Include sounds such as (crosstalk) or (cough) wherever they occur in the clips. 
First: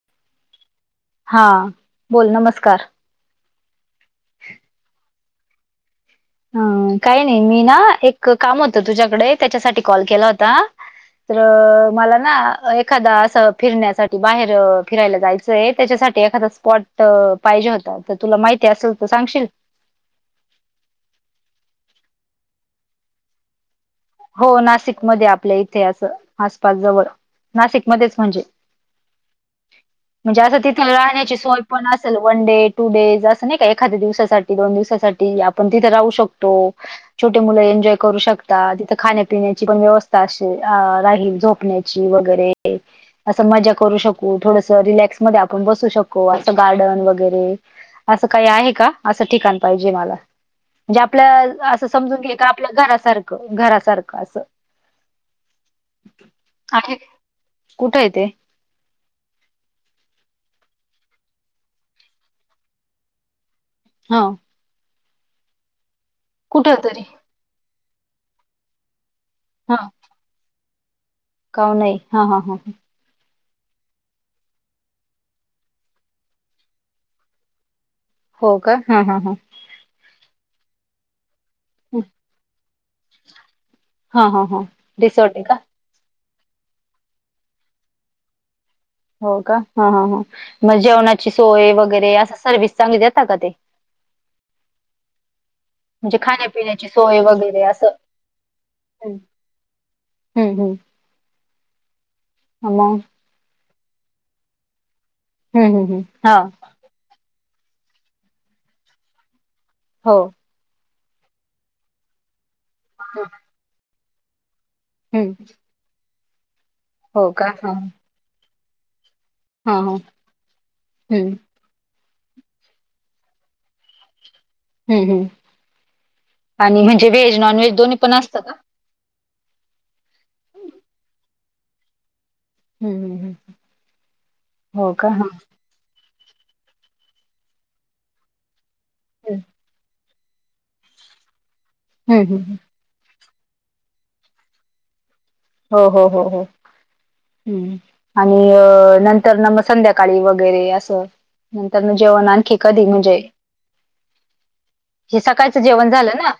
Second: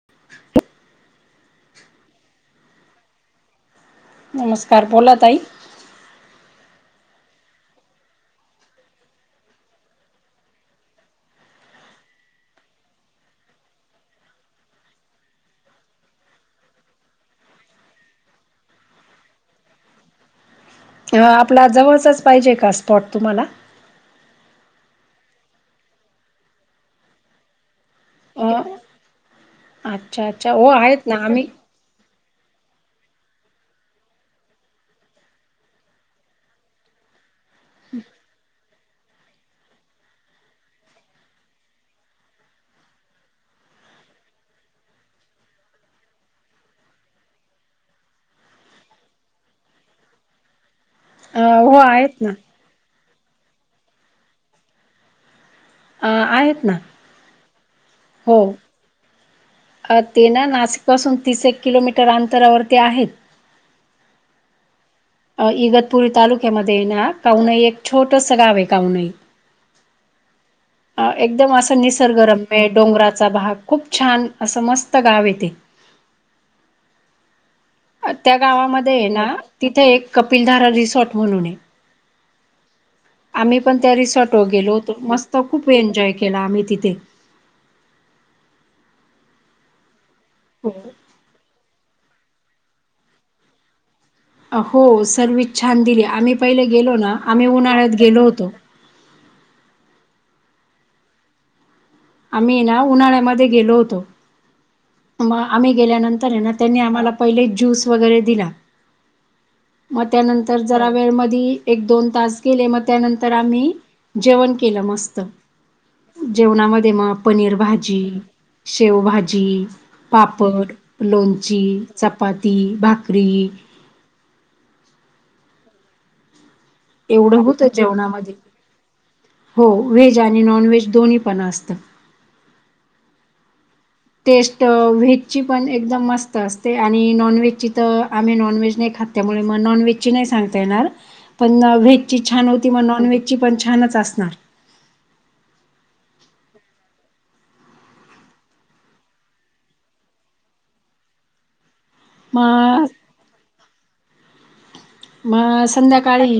(inaudible) हा. बोल, नमस्कार. नमस्कार. बोला, ताई. ह, काही नाही. मी ना, एक काम होतं, तुझ्याकडे. त्याच्यासाठी कॉल केला होता. तर मला ना. एखादा असं, फिरण्यासाठी. बाहेर फिरायला जायच चय. त्याच्यासाठी, एखादा स्पॉट पाहिजे होता. तर तुला माहिती असेल तर, सांगशील. ह, आपल्या जवळचच पाहिजे का? स्पॉट तुम्हाला. हो, नाशिकमध्ये. आपल्या इथे असं. आसपास जवळ. नाशिकमध्येच म्हणजे. अ अच्छा म्हणजे अच्छा असं, हो तिथे आहेत ना राहण्याची आम्ही सोय पण असेल. वन डे, टू डेज असं नाही का? एखाद्या दिवसासाठी, दोन दिवसासाठी. आपण तिथे राहू शकतो. छोटे मुलं, एन्जॉय करू शकतात. तर खाण्यापिण्याची पण व्यवस्था असे, राहील. झोपण्याची वगैरे. असं मजा करू शकू. थोडस, रिलॅक्समध्ये आपण बसू शकू. असं गार्डन वगैरे. असं काही आहे का? असं ठिकाण पाहिजे मला. म्हणजे अ आपल्या, हो असं आहेत समजू ना की, एका आपल्या घरासारखं. घरा सारखं, असं. अ आहेत ना. कुठंय, ते? हो अ ते ना, नाशिक पासून, तीस - एक किलोमीटर अंतरावरती आहेत. हाव. अ इगतपुरी कुठं तालुक्यामध्ये तरी? ना. कावनई, एक छोटस गावय, कावनई. हा. अ एकदम असं हां, हां, हां. निसर्गरम्य. डोंगराचा भाग. खूप छान. असं, मस्त गावय तेे. त्या हो का? हां, गावामध्येय हां, ना. हां. तिथे एक कपिलधारा रिसॉर्ट म्हणूनय. ह. आम्ही पण त्या रिसॉर्टवर हा गेलो होतोत. रिसॉर्ट मस्त आहे का खूप, एन्जॉय केला आम्ही तिथे. हो, का? ह, ह, ह. हो मग जेवणाची सोय वगैरे? असा सर्वि्स चांगली देता का ते? हो, सर्विस छान दिली. म्हणजे आम्ही पहिले खाण्यापिण्याची गेलो ना, आम्ही उन्हाळ्यात गेलो होतो. हम्. हम्म, हम्म. आम्ही ना, मग उन्हाळ्यामध्ये गेलो होतो. मग हम्म आम्ही हम्म हम्म हा गेल्यानंतरय ना, त्यांनी आम्हाला पहिले ज्यूस वगैरे दिला. मग हो त्यानंतर जरा वेळ मधी, एक- दोन तास गेले. मग, हम्म त्यानंतर आम्ही जेवण के केलं, मस्त हम्म. जेवणामध्ये मग हो का पनीर हा हा भाजी शेवभाजी, हा हम्म पापड, लोणची चपाती, भाकरी हम्, हम्. आणि म्हणजे व्हेज, एवढं होतं नॉनव्हेज दोन्ही पण, जेवणामध्ये असत का? हो. व्हेज आणि नॉनव्हेज, दोन्हीपण असतं. हम, हम. टेस्ट व्हेजची पण एकदम मस्त असते आणि नॉनव्हेजची तर आम्ही नॉनव्हेज नाही खात. हम्म त्यामुळे, नॉनव्हेजची नाही सांगता येणार. पण व्हेजची हम्म हम्म, छान हम्म. होती. मग नॉनव्हेज ची पण, छानच असणार. हो हो हो हो. हम्म आणि नंतर ना मग संध्याकाळी वगैरे असं. नंतरन जेवण आणखी मग कधी म्हणजे हे सकाळचं मग जेवण झालं ना. संध्याकाळी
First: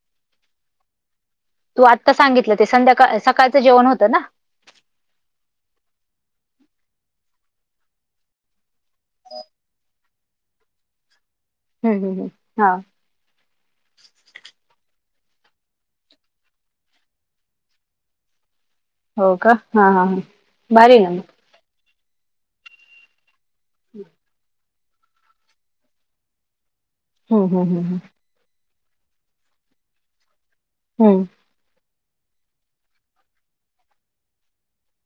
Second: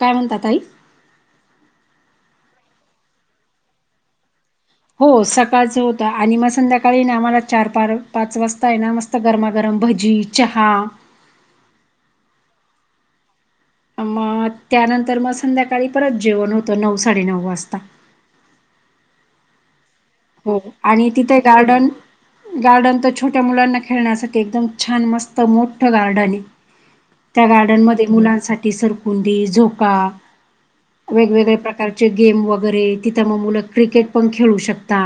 काय म्हणता ताई. तू आत्ता सांगितलं ते संध्याकाळ सकाळचं जेवण होतं ना? हो सकाळचं होतं. आणि मग संध्याकाळी आम्हाला चार पार पाच वाज ताये ना, मस्त गरमागरम भजी, चहा. हम्म हम्म हम्म हा. म त्यानंतर म संध्याकाळी परत जेवण होतं. नऊ साडेनऊ वाजता. हो का? हां हां हां. हो आणि तिथे गार्डन गार्डन त छोट्या मुलांना खेळण्यासाठी एकदम छान, मस्त, मोठं गार्डने. त्या हम्म हम्म गार्डन हम्म हम्म. मध्ये मुलांसाठी सरकुंडी, झोका. हम्म वेगवेगळ्या प्रकार गेम वगैरे. तिथं मग मुलं क्रिकेट पण खेळू शकता.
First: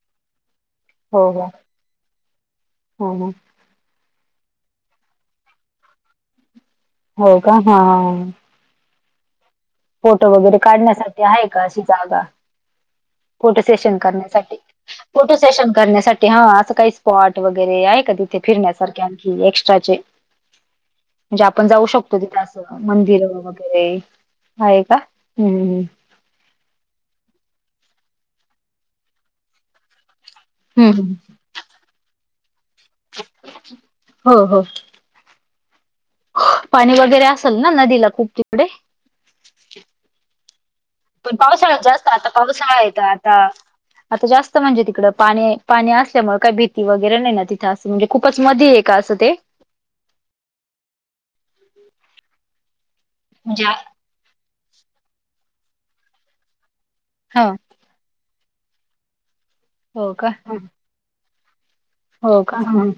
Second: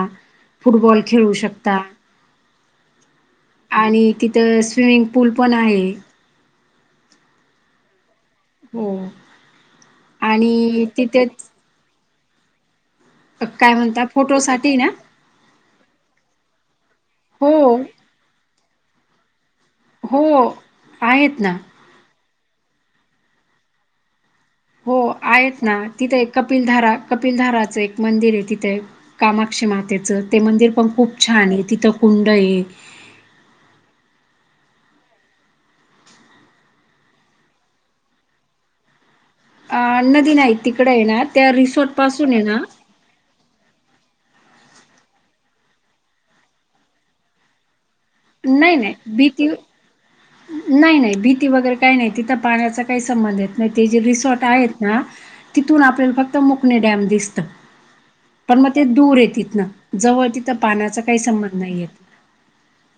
फुटबॉल हो खेळू हो शकता. हो हो आणि तिथं स्विमिंग पूल पण आहे. हो का? हा हा ह ह. हो. फोटो वगैरे आणि काढण्यासाठी आहे तिथेच का अशी जागा? फोटो काय सेशन म्हणता करण्यासाठी. फोटोसाठी ना फोटो सेशन करण्यासाठी हा असं काही स्पॉट हो वगैरे आहे का तिथ? फिरण्यासारखे आणखी एक्स्ट्राचे? हो आहेत म्हणजे ना आपण जाऊ शकतो. तिथं असं मंदिर वगैरे? आहे हो का? हम्म आहेत ना. हम्म. तिथं एक कपिनधारा, कपिनधाराचं एक मंदिरे तिथे. कामाक्षी मातेचं. ते मंदिर पण हम्म खूप छाने. तिथं कुंडये. हो हो. पाणी वगैरे असेल ना, नदीला खूप तिकडे? अ नदी नाही. तिकडयना पण त्या पावसाळ्यात रिसॉर्ट जास्त पासूने ना पावसाळा आहे आता आता आता जास्त म्हणजे तिकड पाणी पाणी असल्यामुळे काही भीती वगैरे नाही ना? ती थ. असं म्हणजे खूपच नाही, मधीय नाही. का? असं ते? भीती नाही नाही भीती वगैरे काही नाही. तिथं पाण्याचा काही संबंध येत म्हणजे नाही. ते जे रिसॉर्ट आहेत. हा तिथून आपल्याला फक्त मोकणे डॅम दिसत. हा पण मग ते दूरे तीथन. हो जवळ का तिथं पाण्याचा काही संबंध नाहीयेत. हो का? ह.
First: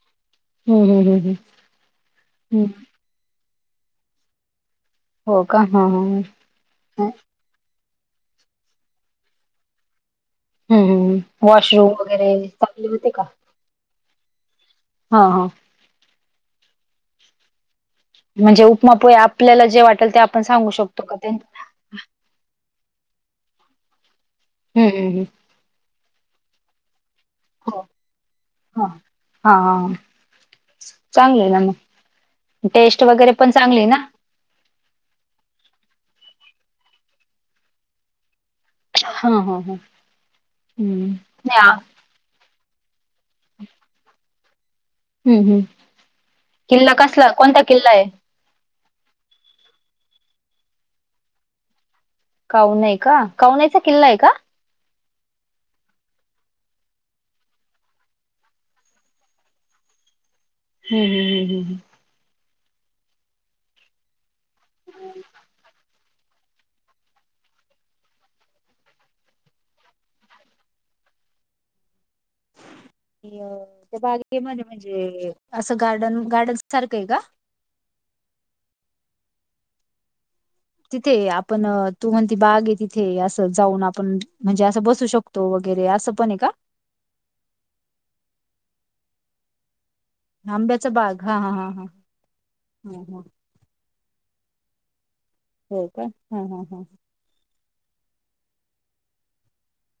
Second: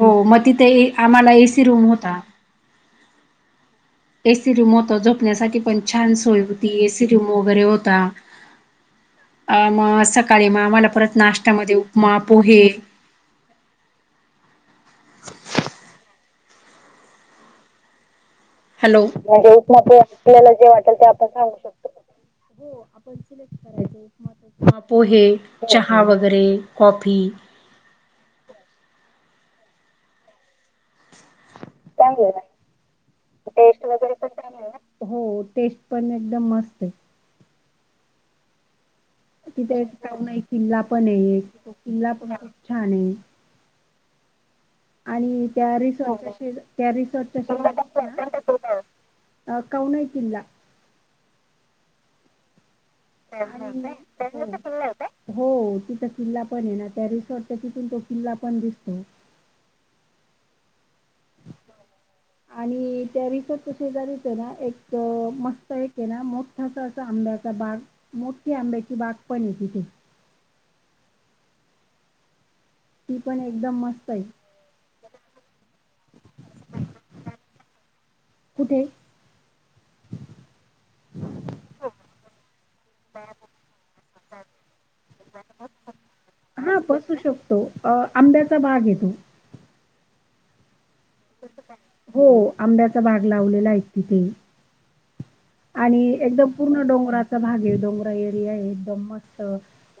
हो म हम्म हम्म हम्म हम्म. हम्म. ए सी रुम होत. हो का जोपण्यासाठी पण हा हा छान सोय होती एसी हा. रुम वगैरे होता. अ म सक काळी म हम्म आम्हाला परत हम्म नाश्त्यामध्ये वॉशरूम उपमा वगैरे पोहे. चांगले होते का? हा ह. म्हणजे उपमा हॅलो. पोहे म्हणजे आपल्याला उपमा जे पोहे, वाटेल ते आपण आपल्याला जे सांगू वाटेल शकतो ते का आपण सांगू शकतो. हो आपण सिलेक्ट करायचे. उपमा हम्म हम्म हम्म पोहे. चहा वगैरे कॉफी. हो हा हा हा, चांगलं आहे ना मग. टेस्ट वगैरे पण चांगली ना. हो टेस्ट पण एकदम मस्त आहे. हा हा हा तिथे एकऊन आहे किल्ला पण हम्म आहे तो किल्ला पण खूप छान आहे. ''हं '' आणि त्या रिसॉर्टच्या शेजा त्या किल्ला कसला रिसर्च कोणता रिसॉर्टच्या किल्ला आहे शेजारी ना. अ काहून हाय किल्ला. कवना आहे का कवनाचा आणि किल्ला आहे का. हो तिथं किल्ला पण आहे ना त्या रिसॉर्ट तिथून तो किल्ला पण दिसतो. हो हो हो हो हो हो, आणि त्या रिसॉर्टच्या शेजारी तर ना एक मस्त एक. तेना मोठासा अस आंब्याचा बाग मोठी आंब्याची बाग पण येतिथे. ती पण अ एकदम त्या मस्त आहे. बागेमध्ये म्हणजे असं गार्डन गार्डन सारखं आहे का. कुठे. तिथे आपण तू म्हणती बाग आहे तिथे असं जाऊन आपण म्हणजे असं बसू शकतो. तो वगैरे असं पण आहे का. हा बसू शकतो. तो अ आंब्याचा भाग येतो. आंब्याचा भाग. हो आंब्याचा भाग लावलेला आहे तिथे. हो आणि का हा एकदम हा हा पूर्ण डोंगराचा भाग आहे डोंगरा एरिया आहे एकदम मस्त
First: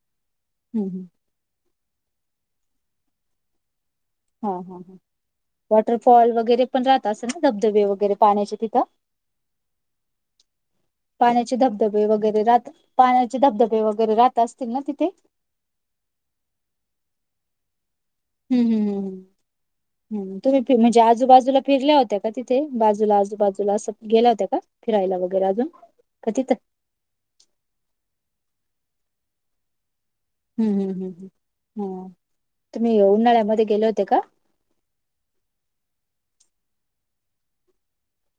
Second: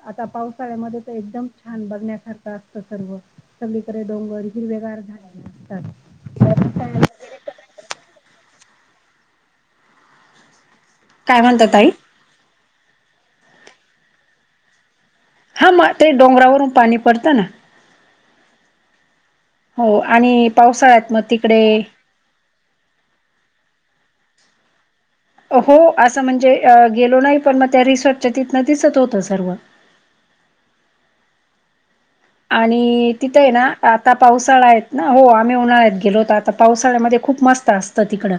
आता पाऊस. हम्म तळ्यामध्ये हम्म. तर एकदम छान बघण्यासारखं असत सर्व. सगळीकडे डोंगर हा हा हा हिरवेगार झाले असतात. रा धबधबे वगैरे पाण्याचे तिथं. काय पाण्याचे म्हणता ताई? धबधबे वगैरे राहत पाण्याचे धबधबे वगैरे राहत असतील ना तिथे. हा म ते डोंगरावरून पाणी पडतं ना. हम् हम् हो हम् हम् आणि तुम्ही फि म्हणजे पावसाळ्यात मग आजूबाजूला तिकडे फिरल्या होत्या. का तिथे बाजूला आजूबाजूला अस गेल्या होत्या का फिरायला बघ. हो असं म्हणजे गेलो अ नाही पण मग त्या रिसॉर्टच्या तिथनं दिसत होतं सर्व. हम्म हम्म हम्म हा, तुम्ही आणि तिथं आहे ना उन्हाळ्यामध्ये गेले होते आता का? पाऊस. तळ आहेत ना हो आम्ही उन्हाळ्यात गेलो होत आता पावसाळ्यामध्ये खूप मस्त असतं तिकडं.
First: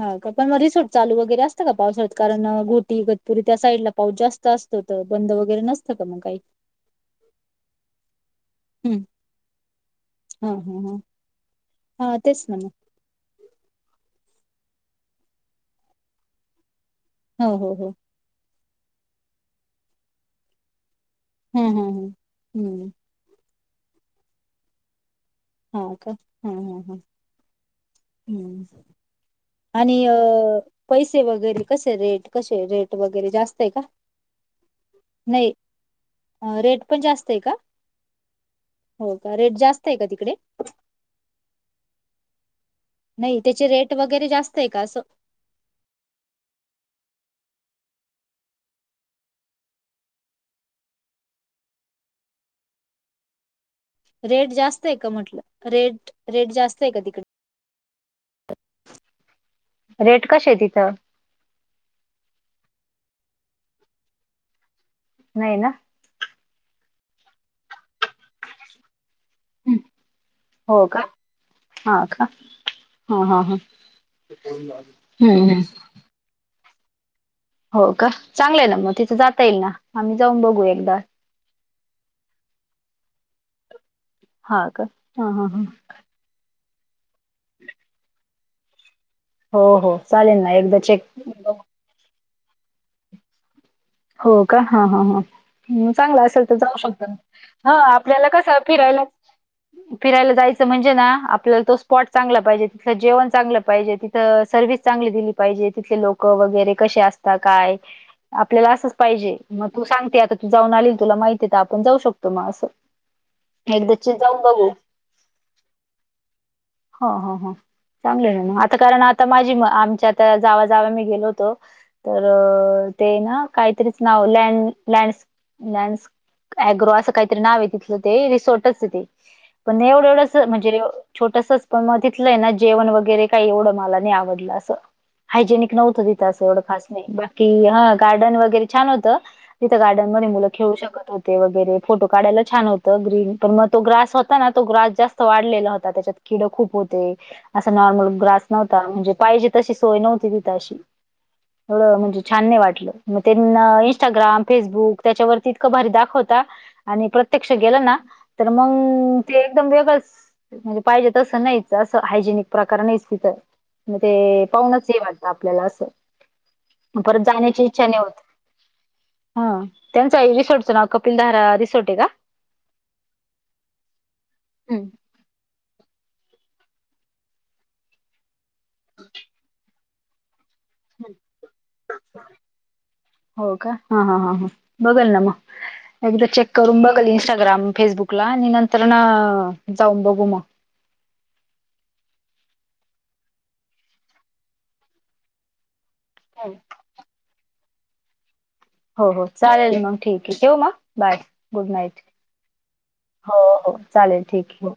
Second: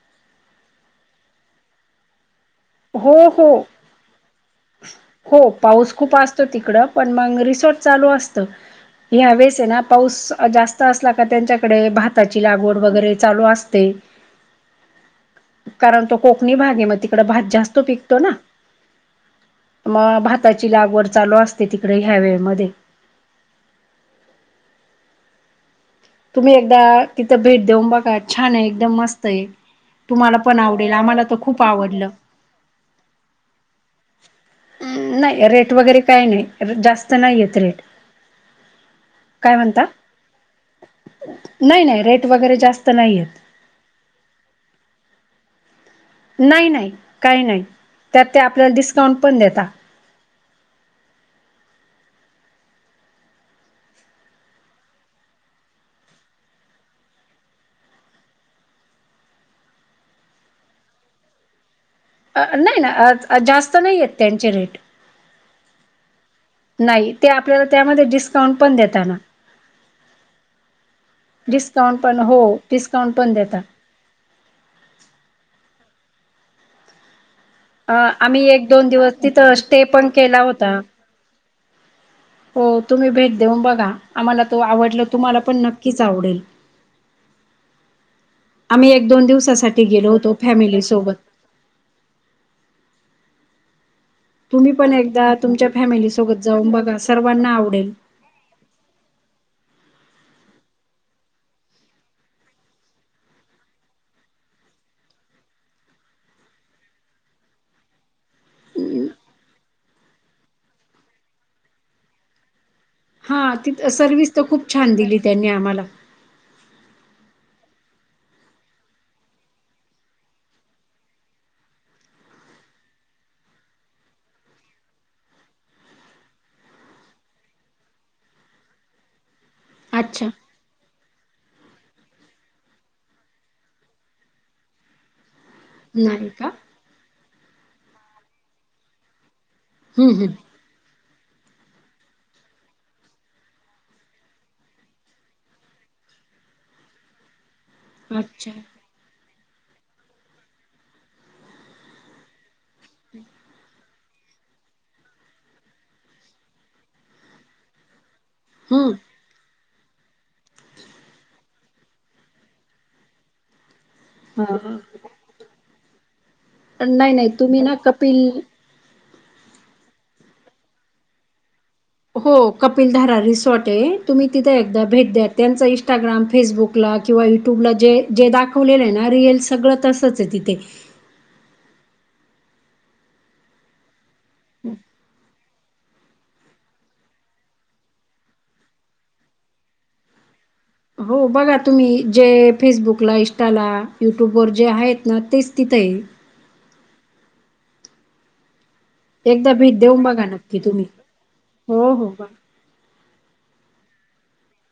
हा का पण मग सुट चालू वगैरे असत का पावसळात कारण गुत ''--'' हो गतपुरी हो त्या साईड ला पाऊस जास्त असतो तर बंद हो वगैरे नसतं पाऊस का खूप मग काही. असतो तिकडं पण मग रिसॉर्ट चालू असतं. हम्म ह्या वेळेस आहे ना पाऊस हा हा जास्त हा. असला का त्यांच्याकडे हा भाताची तेच ना मग लागवड वगैरे चालू असते. कारण तो कोकणी भागे मग तिकडे बा ''--'' हो हो जास्त हो पिकतो ना मग भाताची लागवड. चालू असते हम्म तिकडे हम्म ह्यावेे हम्म मध्ये. हम्म हो का, हा तुम्ही एकदा हा हा. तिथं भेट देऊन बघा छान हम्म आहे एकदम मस्त आहे. आणि अ तुम्हाला पण आवडेल पैसे आम्हाला तर खूप वगैरे कसे आवडल. रेट कसे रेट वगैरे जास्त आहे का. हम् नाही रेट वगैरे काही नाही रेट पण जास्त आहे नाही का? येत रेट. हो का रेट काय म्हणता जास्त आहे का तिकडे. नाही नाही रेट वगैरे जास्त नाहीयेत. त्याची रेट वगैरे जास्त आहे का असं. नाही नाही काही नाही त्यात ते आपल्याला डिस्काउंट पण देतात. रेट जास्त आहे का म्हटलं रेट रेट जास्त आहे का तिकड रेट कश आहे तिथं. नाही ना जास्त नाहीयेत त्यांचे रेट. नाही ना. नाही ते आपल्याला त्यामध्ये डिस्काउंट पण देताना. हो का डिस्काउंट हा पण का हो डिस्काउंट पण देतात. हम्म हम्म. हो का आम्ही चांगलंय एक ना दोन मग दिवस तिथं जाता येईल ना स्टे पण आम्ही जाऊन केला बघू होता. एकदा हो तुम्ही भेट देऊन बघा आम्हाला तो हा का आवडल हा तुम्हाला हा पण नक्कीच आवडेल. ह. आम्ही एक दोन हो दिवसासाठी हो गेलो होतो चालेल ना एकदा फॅमिली चेक सोबत. हो का तुम्ही ह पण ह एकदा तुमच्या ह फॅमिली चांगला सोबत असेल तर जाऊन जाऊ बघा शकत सर्वांना आवडेल. ह. जला कसं फिरायला फिरायला जायचं म्हणजे ना आपल्याला तो स्पॉट चांगला पाहिजे. तिथलं जेवण चांगलं पाहिजे. तर सर्वविस चांगली दिली पाहिजे. तिथले लोक वगैरे कसे असतात काय. आपल्याला असंच पाहिजे मग तू सांगते आता तू जाऊन आलील तुला माहिती आहे तर आपण जाऊ शकतो मग असं. हा तिथ एकदाची सर्विस तर खूप छान दिली त्यांनी आम्हाला. हा हा हा. चांगले आहे आता कारण आता माझी म आमच्या आता जाव जाव मी गेलो होतो. तर ते ना काहीतरीच नाव लड लँड लँड अग्रो असं काहीतरी नाव आहे तिथलं ते रिसॉर्टच आहे ते पण एवढं अच्छा एवढं म्हणजे छोटसच पण मग तिथलंय ना जेवण वगैरे काही एवढं मला नाही आवडलं अस हायजेनिक व्हत तिथ नाही का खास नाही बाकी हा गार्डन वगैरे छान होतं तिथं गार्डन हम्म म मुला हम्म खेळू शकत होते वगैरे फोटो काढायला छान होत ग्रीन पण मग तो ग्रास होता ना तो ग्रास जास्त वाढलेला होता त्याच्यात किड खूप होते असा नॉर्मल ग्रास अच्छा नव्हता म्हणजे पाजे तशी सोय नव्हती तिथ अशी एवढं म्हणजे छान नाही वाटलं मग त्यांना इस्टाग्राम फेसबुक त्याच्यावरती इतकं भारी दाखवता आणि प्रत्यक्ष गेलं ना. तर हम्म मग ते एकदम वेगळंच म्हणजे पाहिजे तसं नाही. ं हायजेनिक प्रकार नाही तिथं म ते ह पाहुणच हे वाटत आपल्याला असं नाही परत नाही तुम्ही जाण्याची ना इच्छा नाही कपिल होत हा त्यांचचा रिसॉर्टच नाव कपिल दारा रिसोर्ट. हो कपिल धारा रिसॉर्ट आहे तुम्ही तिथे एकदा हम्म. भेट द्या. त्यांच इंस्टाग्राम फेसबुकला किंवा युट्यूबला जे जे दाखवलेलं आहे ना रीलस सगळं तस सच तिथे. हो का हा हा हा हा बघल ना म. ह. एकदा चेक करून बघाल इं्स्टाग्राम फेसबुकला आणि नंतर ना जाऊन बघू मग. हो बघा तुम्ही जे फेसबुकला इंस्टाला युट्यूबवर जे आहेत ना तेच तिथेही. हो. हो हो एकदा चालेल भेट मग देऊन बघा ठीक आहे ठेव नक्की मग तुम्ही. बाय गुड हो, नाईट. हो. बाय. हो हो चालेल ठीक आहे.